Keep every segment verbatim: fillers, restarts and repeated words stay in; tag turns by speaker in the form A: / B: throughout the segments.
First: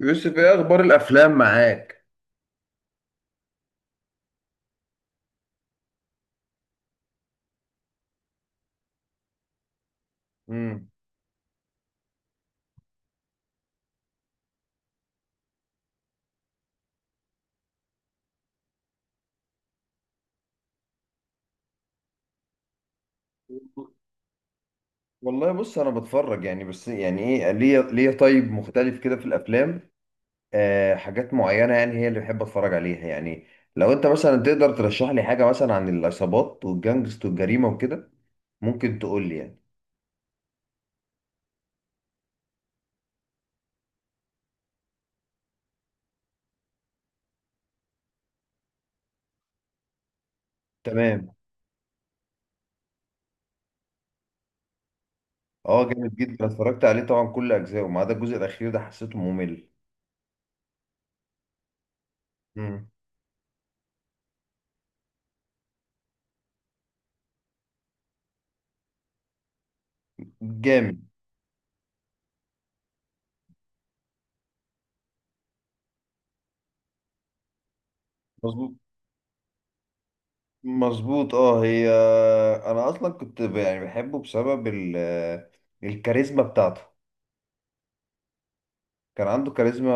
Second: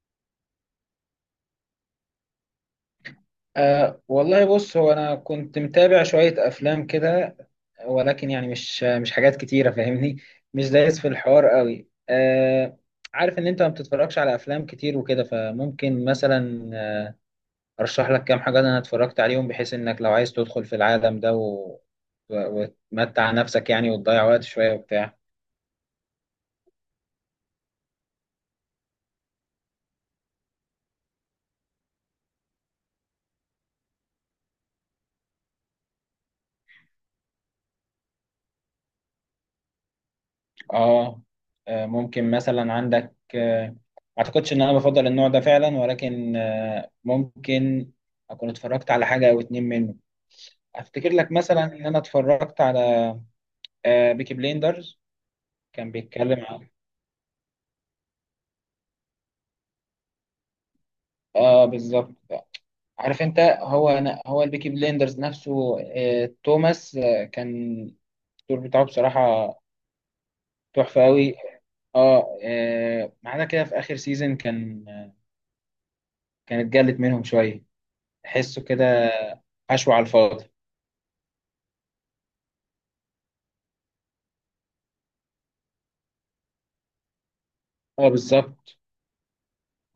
A: يوسف، ايه اخبار الافلام معاك؟
B: أه والله بص هو أنا كنت متابع شوية أفلام كده. ولكن يعني مش مش حاجات كتيرة فاهمني. مش
A: امم.
B: دايس في الحوار قوي أه. عارف إن أنت ما بتتفرجش على أفلام كتير وكده فممكن مثلا آه، أرشح لك كام حاجة أنا اتفرجت عليهم بحيث إنك لو عايز تدخل في العالم ده و... و- وتمتع نفسك يعني وتضيع وقت شوية وبتاع.
A: والله، بص انا بتفرج يعني بس يعني ايه، ليه ليه طيب مختلف كده في الافلام؟ آه، حاجات معينه يعني هي اللي بحب اتفرج عليها يعني. لو انت مثلا تقدر ترشح لي حاجه مثلا عن العصابات والجانجست والجريمه وكده، ممكن تقول لي يعني.
B: اه آه، ممكن مثلا عندك آه، ما اعتقدش ان انا بفضل النوع ده فعلا، ولكن آه، ممكن اكون اتفرجت على حاجه او اتنين منه. افتكر لك
A: تمام.
B: مثلا ان انا اتفرجت على آه، بيكي بليندرز.
A: اه،
B: كان
A: جامد جدا.
B: بيتكلم
A: أنا
B: عن،
A: اتفرجت عليه طبعا كل اجزائه ما عدا الجزء الاخير ده حسيته ممل.
B: اه بالظبط،
A: امم.
B: عارف انت هو، أنا هو البيكي بليندرز نفسه آه، توماس، آه، كان الدور بتاعه بصراحه
A: جامد.
B: تحفه قوي. اه آه، ما عدا كده في اخر سيزون كان آه، كانت جلت منهم شويه، تحسه
A: مظبوط.
B: كده حشو على الفاضي.
A: مظبوط، اه. هي انا اصلا كنت ب- يعني بحبه بسبب ال... الكاريزما بتاعته.
B: اه بالظبط.
A: كان عنده كاريزما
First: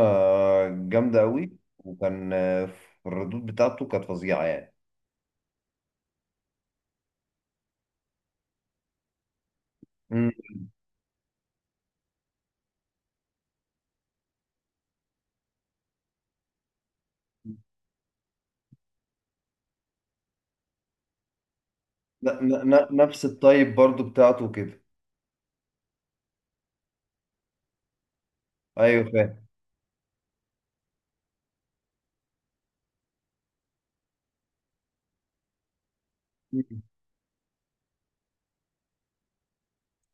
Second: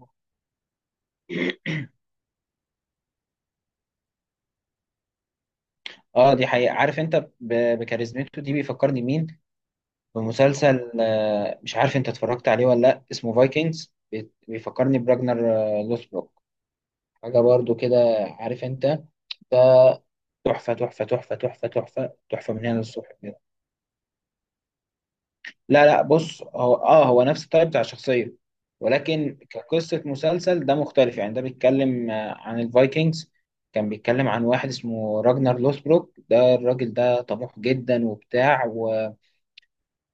A: جامده قوي، وكان في الردود بتاعته كانت فظيعه يعني.
B: اه دي حقيقة. عارف انت ب- بكاريزمته دي بيفكرني مين؟
A: مم.
B: بمسلسل آه، مش عارف انت اتفرجت عليه ولا لا، اسمه فايكنجز. بيفكرني براجنر آه، لوسبروك. حاجة برضو كده عارف انت، تحفة تحفة تحفة تحفة تحفة
A: ن...
B: تحفة من
A: ن...
B: هنا
A: ن-
B: للصبح
A: نفس
B: كده.
A: الطيب برضو بتاعته كده.
B: لا لا، بص، هو اه هو نفس الطيب بتاع الشخصية،
A: ايوه،
B: ولكن
A: فاهم.
B: كقصة مسلسل ده مختلف يعني. ده بيتكلم آه، عن الفايكنجز. كان بيتكلم عن واحد اسمه راجنر لوسبروك. ده
A: مم.
B: الراجل ده طموح جدا وبتاع،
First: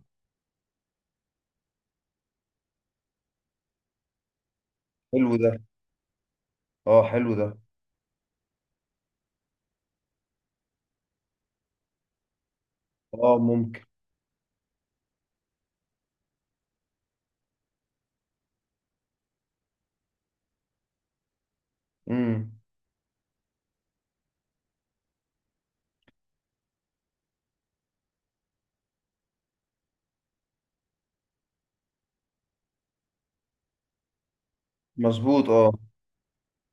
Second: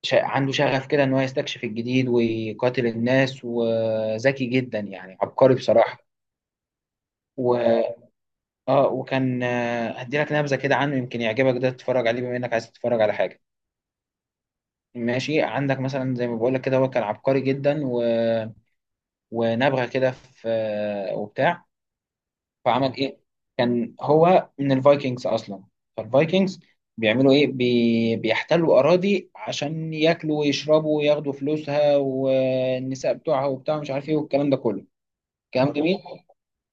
B: ش- عنده شغف كده ان هو يستكشف الجديد ويقاتل الناس، وذكي جدا يعني
A: حلو ده.
B: عبقري بصراحة.
A: اه، حلو
B: و...
A: ده.
B: اه وكان آه، هدي لك نبذة كده عنه يمكن يعجبك ده تتفرج عليه بما انك عايز تتفرج على
A: اه،
B: حاجة
A: ممكن.
B: ماشي عندك. مثلا زي ما بقول لك كده، هو كان عبقري جدا و... ونبغى كده في آه، وبتاع.
A: امم.
B: فعمل ايه؟ كان هو من الفايكنجز اصلا. فالفايكنجز بيعملوا ايه؟ بي... بيحتلوا اراضي عشان ياكلوا ويشربوا وياخدوا فلوسها والنساء بتوعها وبتاع مش عارف ايه والكلام ده كله،
A: مظبوط، اه.
B: كلام جميل.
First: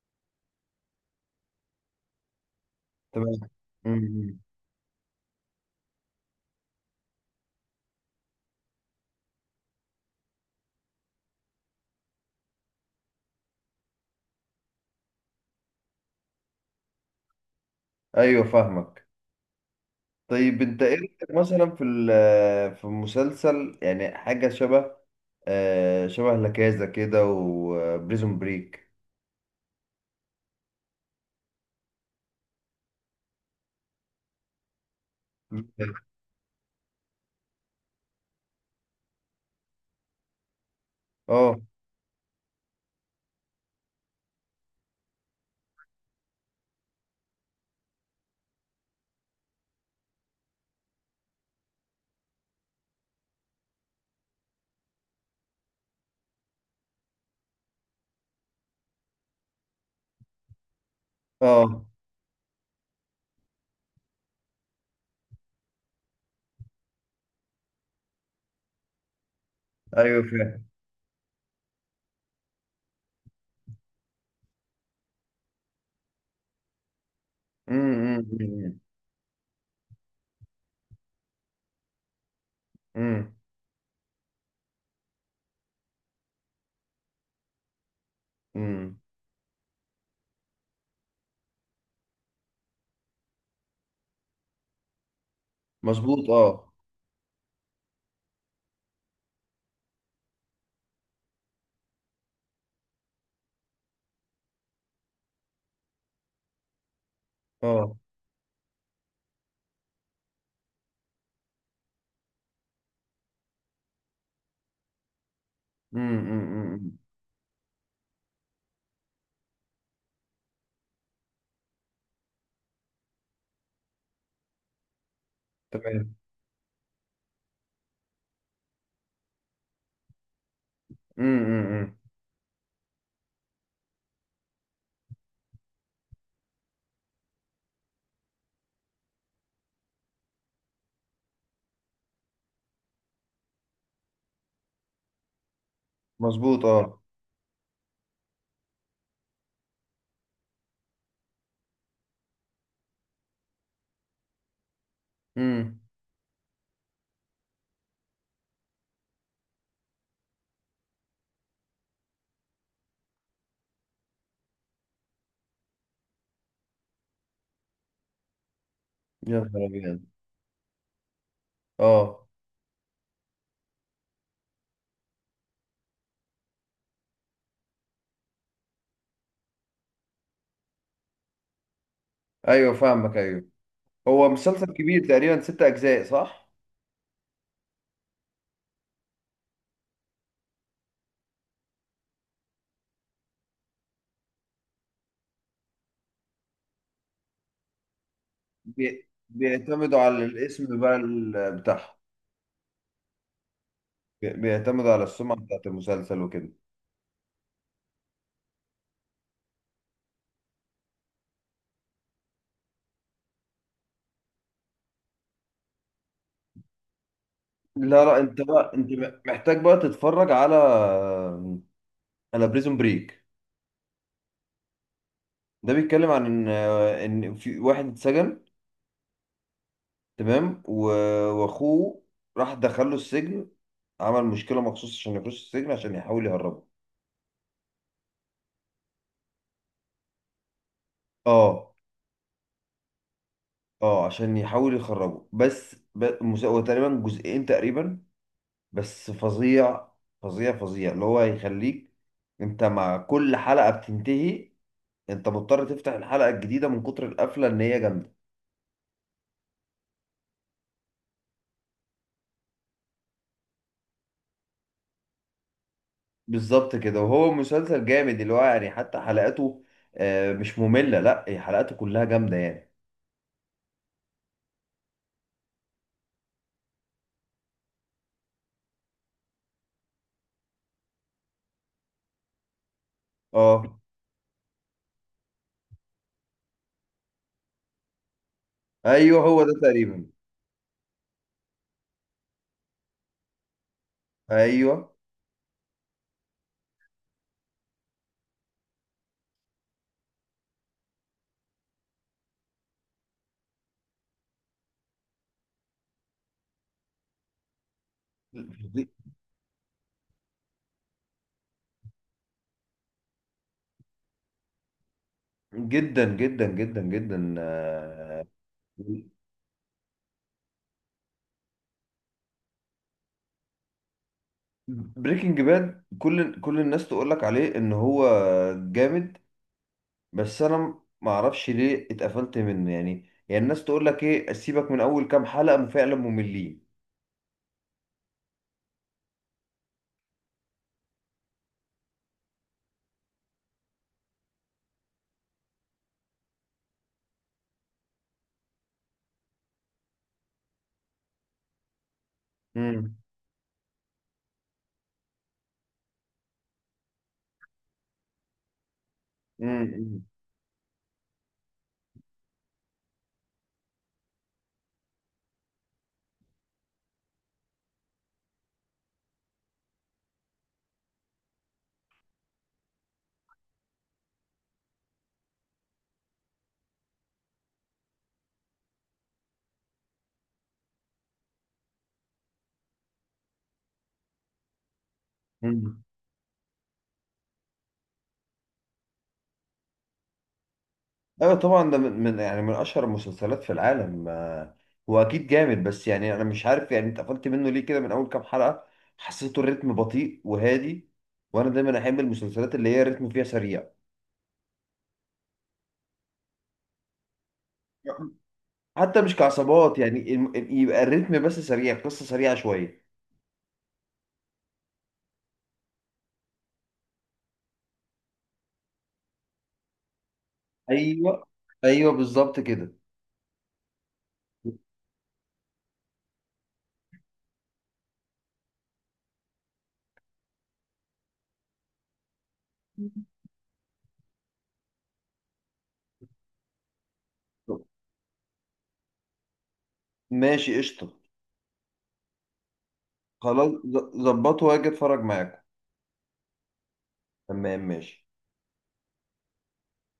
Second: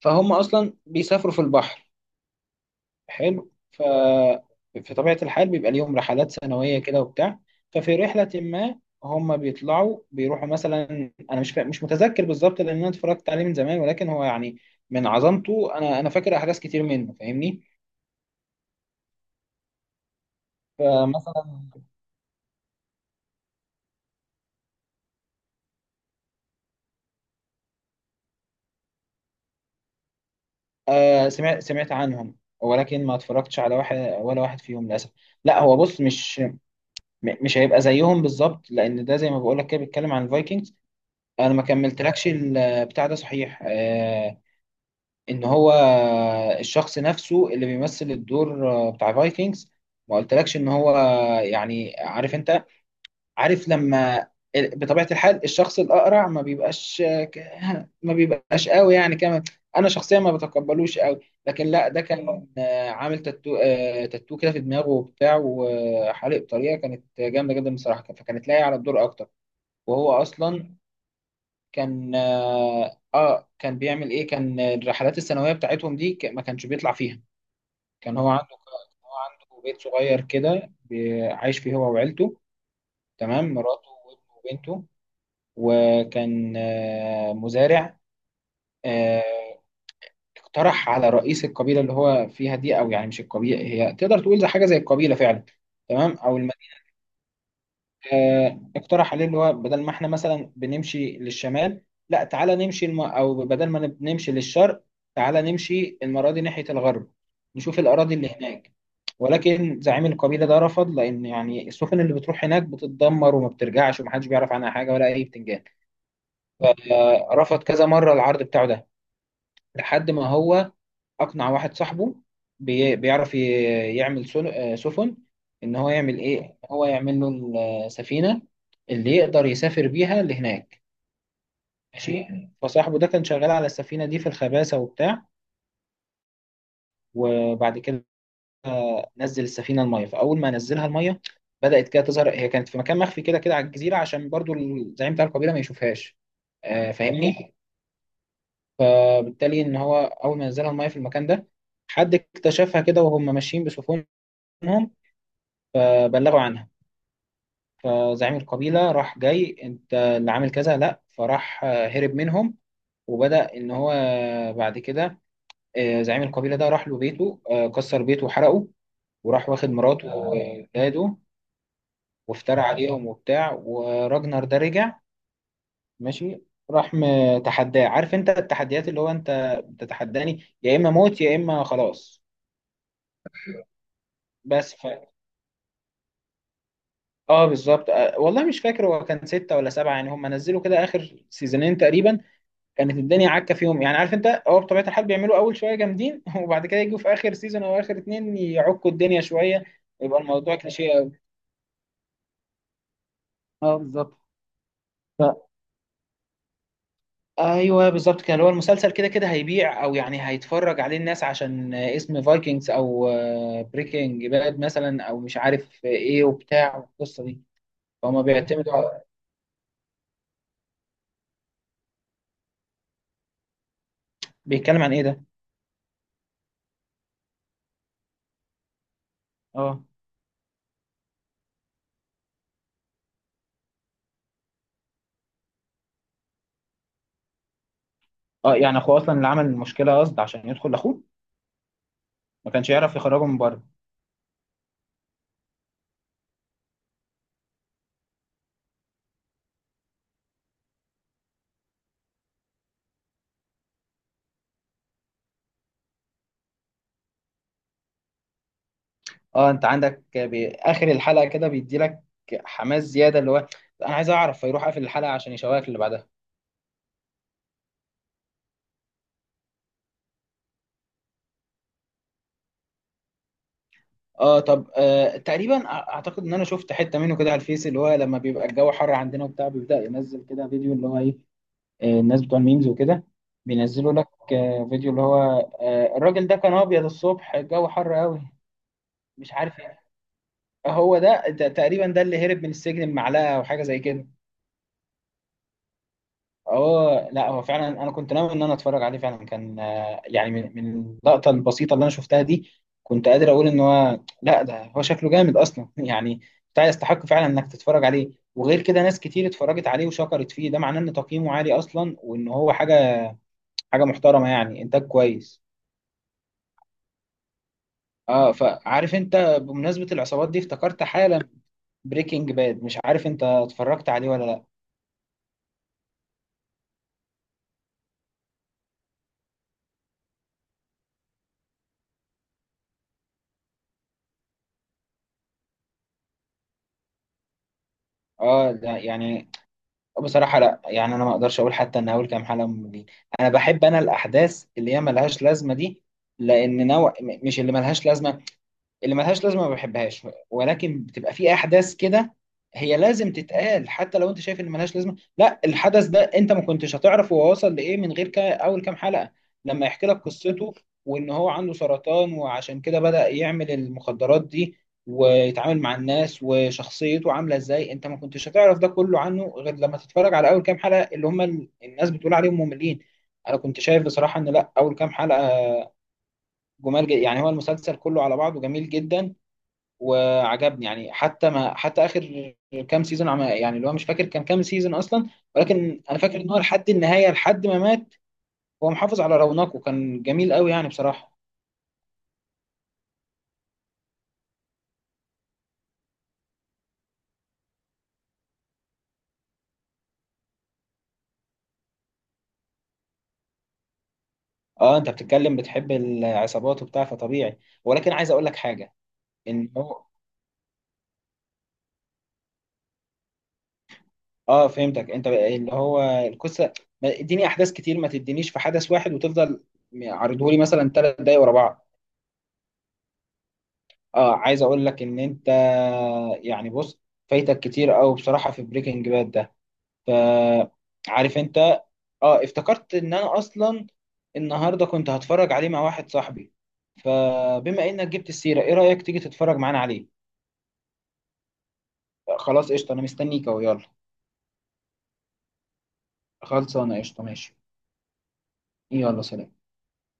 B: فهم اصلا بيسافروا في البحر،
A: تمام.
B: حلو. ف
A: امم.
B: في طبيعة الحال بيبقى ليهم رحلات سنوية كده وبتاع. ففي رحلة ما هم بيطلعوا بيروحوا مثلا، انا مش فا... مش متذكر بالظبط لان انا اتفرجت عليه من زمان، ولكن هو يعني من عظمته انا انا فاكر احداث كتير منه فاهمني.
A: ايوه، فاهمك. طيب، انت ايه رأيك
B: فمثلا
A: مثلا في ال- في مسلسل يعني حاجة شبه آه، شبه لكازا كده وبريزون بريك.
B: آه، سمعت سمعت عنهم، ولكن ما اتفرجتش على واحد ولا واحد فيهم للاسف. لا هو بص، مش م- مش هيبقى زيهم بالظبط، لان ده زي ما بقول لك كده بيتكلم عن الفايكنجز. انا
A: اه.
B: ما كملتلكش البتاع ده صحيح، آه، ان هو الشخص نفسه اللي بيمثل الدور آه، بتاع فايكنجز. ما قلتلكش ان هو يعني عارف انت، عارف لما ال- بطبيعة الحال الشخص الأقرع ما بيبقاش ك- ما بيبقاش قوي يعني كمان، أنا شخصيا ما بتقبلوش قوي. لكن
A: اه.
B: لا ده كان آه، عامل تاتو، آه، تاتو كده في دماغه وبتاع، وحالق بطريقة كانت جامدة جدا بصراحة، فكانت لايقة على الدور أكتر. وهو
A: ايوه، فاهم.
B: أصلا كان آه آه، كان بيعمل إيه، كان الرحلات السنوية بتاعتهم دي ك- ما كانش بيطلع فيها. كان
A: أمم،
B: هو عنده
A: أمم،
B: هو عنده بيت صغير كده بي- عايش فيه هو وعيلته،
A: أمم،
B: تمام، مراته وابنه وبنته. وكان آه، مزارع.
A: أمم.
B: آه، اقترح على رئيس القبيلة اللي هو فيها دي، أو يعني مش القبيلة، هي تقدر تقول زي حاجة زي القبيلة فعلا، تمام،
A: مظبوط،
B: أو
A: اه.
B: المدينة. آه، اقترح عليه اللي هو بدل ما احنا مثلا بنمشي للشمال، لا تعالى نمشي الم... أو بدل ما نمشي للشرق، تعالى نمشي المرة دي ناحية الغرب، نشوف
A: اه.
B: الأراضي اللي هناك. ولكن زعيم القبيلة ده رفض، لأن يعني السفن اللي بتروح هناك بتتدمر وما بترجعش ومحدش بيعرف عنها حاجة ولا أي بتنجان.
A: أمم، أمم، أمم. إمم.
B: آه، رفض كذا مرة العرض بتاعه ده، لحد ما هو اقنع واحد صاحبه بي- بيعرف ي- يعمل سل- آه، سفن، ان هو
A: تمام.
B: يعمل ايه، إن هو يعمل له السفينه اللي يقدر يسافر بيها لهناك
A: أمم، أمم، أمم.
B: ماشي. فصاحبه ده كان شغال على السفينه دي في الخباسه وبتاع. وبعد كده نزل السفينه الميه. فاول ما نزلها الميه بدات كده تظهر. هي كانت في مكان مخفي كده كده على الجزيره عشان برضو الزعيم بتاع القبيله ما يشوفهاش
A: مظبوط،
B: آه،
A: اه.
B: فاهمني. فبالتالي ان هو اول ما نزلها الميه في المكان ده، حد اكتشفها كده وهم ماشيين بسفن منهم،
A: أمم.
B: فبلغوا عنها. فزعيم القبيلة راح جاي، انت اللي عامل كذا، لا، فراح آه، هرب منهم. وبدأ ان هو آه، بعد كده، آه، زعيم القبيلة ده راح له بيته آه، كسر بيته وحرقه،
A: يا
B: وراح
A: نهار
B: واخد
A: ابيض!
B: مراته وولاده
A: اه.
B: وافترى عليهم وبتاع. وراجنر ده رجع ماشي، راح متحداه، عارف انت التحديات اللي هو انت بتتحداني يا اما موت يا اما خلاص.
A: ايوه، فاهمك، ايوه. هو مسلسل
B: بس ف...
A: كبير تقريبا، ست اجزاء، صح؟
B: اه بالظبط. آه، والله مش فاكر هو كان ستة ولا سبعة، يعني هم نزلوا كده اخر سيزونين تقريبا كانت الدنيا عكه فيهم. يعني عارف انت، هو بطبيعه الحال بيعملوا اول شويه جامدين وبعد كده يجوا في اخر سيزون او اخر اتنين يعكوا
A: بي-
B: الدنيا شويه،
A: بيعتمدوا
B: يبقى
A: على
B: الموضوع
A: الاسم
B: كليشيه
A: بقى
B: قوي.
A: ال- بتاعهم.
B: اه بالظبط.
A: بي- بيعتمد على السمعة
B: ف...
A: بتاعت المسلسل وكده.
B: ايوه بالظبط كده، اللي هو المسلسل كده كده هيبيع، او يعني هيتفرج عليه الناس عشان اسم فايكنجز، او بريكنج باد مثلا، او مش عارف ايه وبتاع والقصه دي.
A: لا، لا،
B: فهم
A: انت بقى
B: بيعتمدوا
A: انت
B: على-
A: م- محتاج بقى تتفرج على، على بريزون بريك.
B: بيتكلم عن ايه ده؟
A: ده بيتكلم عن ان ان في واحد اتسجن.
B: اه،
A: تمام، و- واخوه راح دخله السجن. عمل مشكلة مخصوص عشان يخش السجن عشان يحاول يهربه.
B: اه، يعني اخوه اصلا اللي عمل المشكله قصد عشان يدخل لاخوه،
A: اه.
B: ما كانش يعرف يخرجه من بره.
A: اه، عشان يحاول يخرجه بس ب... المس- هو تقريبا جزئين تقريبا. بس فظيع. فظيع فظيع اللي هو هيخليك، انت مع كل حلقة بتنتهي انت مضطر تفتح الحلقة الجديدة من كتر القفلة ان هي جامدة.
B: اه انت عندك بي- اخر الحلقه كده بيدي لك حماس زياده، اللي هو انا عايز اعرف، فيروح قافل الحلقه عشان يشوقك اللي بعدها.
A: بالظبط كده، وهو مسلسل جامد اللي هو يعني حتى حلقاته آه، مش مملة، لا هي حلقاته كلها جامدة يعني.
B: اه طب، آه تقريبا أع- اعتقد ان انا شفت حته منه كده على الفيس، اللي هو لما بيبقى الجو حر عندنا وبتاع بيبدا ينزل كده فيديو اللي هو ايه، آه، الناس بتوع الميمز وكده
A: اه.
B: بينزلوا لك آه فيديو اللي هو آه الراجل ده كان ابيض الصبح الجو حر قوي
A: ايوه،
B: مش
A: هو ده
B: عارف ايه.
A: تقريبا.
B: هو ده ده تقريبا ده اللي هرب من السجن بمعلقه او حاجه زي كده.
A: ايوه.
B: اه لا هو فعلا انا كنت ناوي ان انا اتفرج عليه فعلا، كان آه، يعني من من اللقطه البسيطه اللي انا شفتها دي كنت قادر اقول ان هو لا ده هو شكله جامد اصلا يعني، بتاع يستحق فعلا انك تتفرج عليه. وغير كده ناس كتير اتفرجت عليه وشكرت فيه، ده معناه ان تقييمه عالي اصلا وان هو حاجه حاجه محترمه يعني، انتاج كويس.
A: جدا جدا جدا جدا.
B: اه فعارف انت، بمناسبه العصابات دي افتكرت حالا بريكنج باد، مش عارف انت اتفرجت عليه ولا لا.
A: بريكنج باد، كل كل الناس تقول لك عليه ان هو جامد. بس انا ما اعرفش ليه اتقفلت منه يعني يعني الناس تقول لك ايه، سيبك من اول كام حلقة فعلا مملين.
B: اه ده يعني بصراحة لا، يعني أنا ما أقدرش أقول حتى إن أول كام حلقة مملين. أنا بحب، أنا الأحداث اللي هي ملهاش لازمة دي، لأن نوع م- مش اللي ملهاش لازمة، اللي ملهاش لازمه ما بحبهاش، ولكن بتبقى في احداث كده هي لازم تتقال، حتى لو انت شايف ان ملهاش لازمه. لا الحدث ده انت ما كنتش هتعرف هو وصل لايه من غير كا اول كام حلقه، لما يحكي لك
A: مم.
B: قصته، وان هو عنده سرطان وعشان كده بدأ يعمل المخدرات دي ويتعامل مع الناس وشخصيته عامله ازاي. انت ما كنتش هتعرف ده كله عنه غير لما تتفرج على اول كام حلقه اللي هم ال- الناس بتقول عليهم مملين. انا كنت شايف بصراحه ان لا، اول كام حلقه جمال جدا. يعني هو المسلسل كله على بعضه جميل جدا وعجبني يعني، حتى ما حتى اخر كام سيزون، عم يعني اللي هو مش فاكر كان كام سيزون اصلا، ولكن
A: مم.
B: انا فاكر ان هو لحد النهايه لحد ما مات هو محافظ على رونقه، كان جميل قوي يعني بصراحه.
A: ايوه طبعا، ده من من- يعني من اشهر المسلسلات في العالم. آه، هو اكيد جامد، بس يعني انا مش عارف، يعني انت قفلت منه ليه كده من اول كام حلقة؟ حسيته الريتم بطيء وهادي، وانا دايما احب المسلسلات اللي هي الريتم فيها سريع.
B: اه انت بتتكلم بتحب العصابات وبتاع، فطبيعي. ولكن عايز اقول لك حاجه،
A: حتى مش
B: ان
A: كعصابات
B: هو
A: يعني، الم- يبقى الريتم بس سريع، قصة سريعة شوية.
B: اه فهمتك انت بقى اللي هو القصه، ما- اديني احداث كتير، ما تدينيش في حدث واحد وتفضل عرضهولي مثلا ثلاث دقايق
A: ايوه.
B: ورا بعض.
A: ايوه، بالظبط كده.
B: اه عايز اقول لك ان انت يعني بص، فايتك كتير قوي بصراحه في بريكنج باد. فعارف انت، اه افتكرت ان انا اصلا النهارده كنت هتفرج عليه مع واحد صاحبي، فبما انك جبت السيره ايه رايك تيجي تتفرج معانا عليه؟
A: ماشي، قشطة.
B: خلاص قشطه، انا مستنيك اهو،
A: خلاص.
B: يلا.
A: ظبطه واجي اتفرج معاكم.
B: خلصانه قشطه ماشي.
A: تمام، ماشي.
B: يلا سلام.